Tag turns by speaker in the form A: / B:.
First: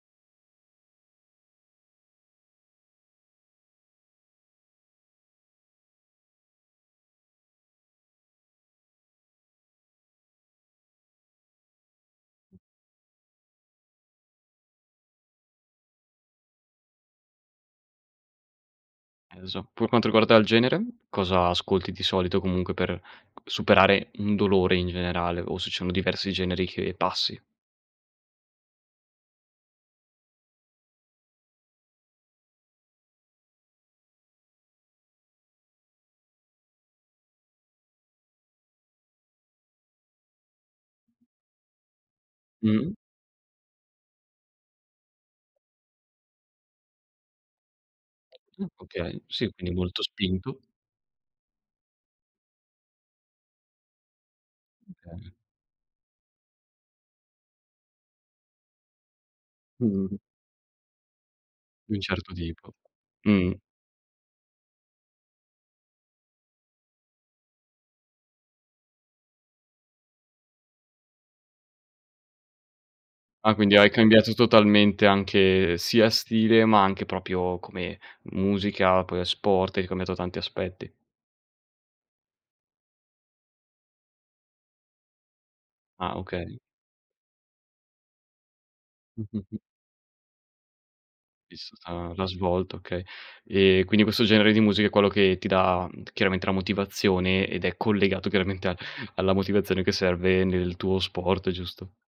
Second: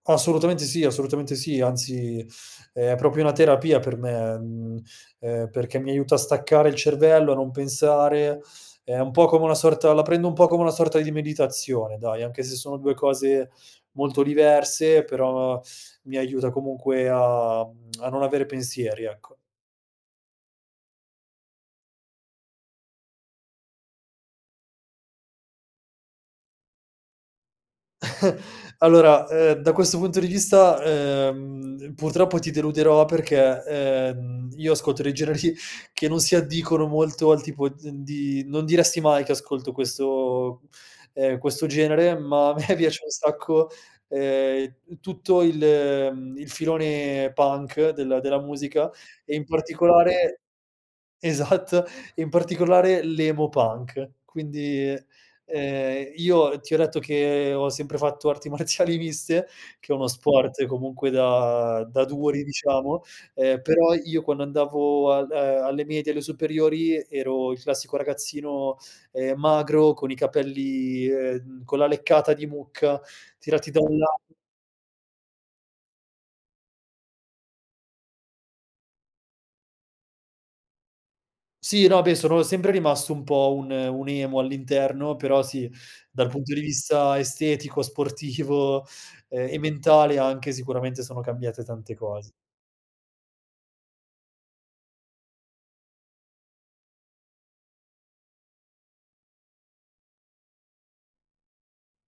A: Assolutamente sì, assolutamente sì, anzi è proprio una terapia per me, mhmm, ehm, perché mi aiuta a staccare il cervello, a non pensare. È un po' come una sorta la prendo un po' come una sorta di meditazione, dai, anche se sono 2 cose molto diverse, però mi aiuta comunque a mhmm, a non avere pensieri, ecco.
B: Eh lo so. Pur quanto riguarda il genere? Cosa ascolti di solito comunque per superare un dolore in generale o se sono diversi generi che passi?
A: Allora, ehm, da questo punto di vista, ehm, purtroppo ti deluderò perché, ehm, io ascolto dei generi che non si addicono molto al tipo di d n di non diresti mai che ascolto questo ehm, questo genere, ma a me
B: Mh.
A: piace un sacco, ehm, tutto il mhmm, il filone Punk della della
B: Mh,
A: musica,
B: okay.
A: e in
B: Sì, quindi molto
A: particolare
B: spinto.
A: esat in particolare l'Emo Punk. Quindi,
B: Okay
A: ehm, io ti ho detto che ho sempre fatto arti marziali miste, che è uno
B: Mh-mh.
A: sport comunque da
B: Di un
A: da
B: certo
A: duri
B: tipo.
A: diciamo,
B: Mh-mh.
A: ehm, però io quando andavo al a alle medie alle superiori ero il classico ragazzino, ehm, magro con i capelli, ehm, con la leccata di mucca,
B: Ah,
A: tirati
B: quindi
A: da
B: hai
A: un la
B: cambiato totalmente anche sia stile, ma anche proprio come musica, poi, ehm, sport, hai cambiato tanti aspetti.
A: Sì, no, beh, sono sempre rimasto un po' un un emo all'interno, però sì,
B: Ah,
A: dal punto
B: okay.
A: di vista estetico, sportivo,
B: Mh, mh,
A: ehm,
B: mh.
A: e mentale anche sicuramente, sono cambiate tante
B: Vissuta l'ha
A: cose.
B: svolto, okay. Ehm, quindi questo genere di musica è quello che ti dà chiaramente la motivazione ed è collegato chiaramente a alla motivazione che serve nel tuo sport, giusto?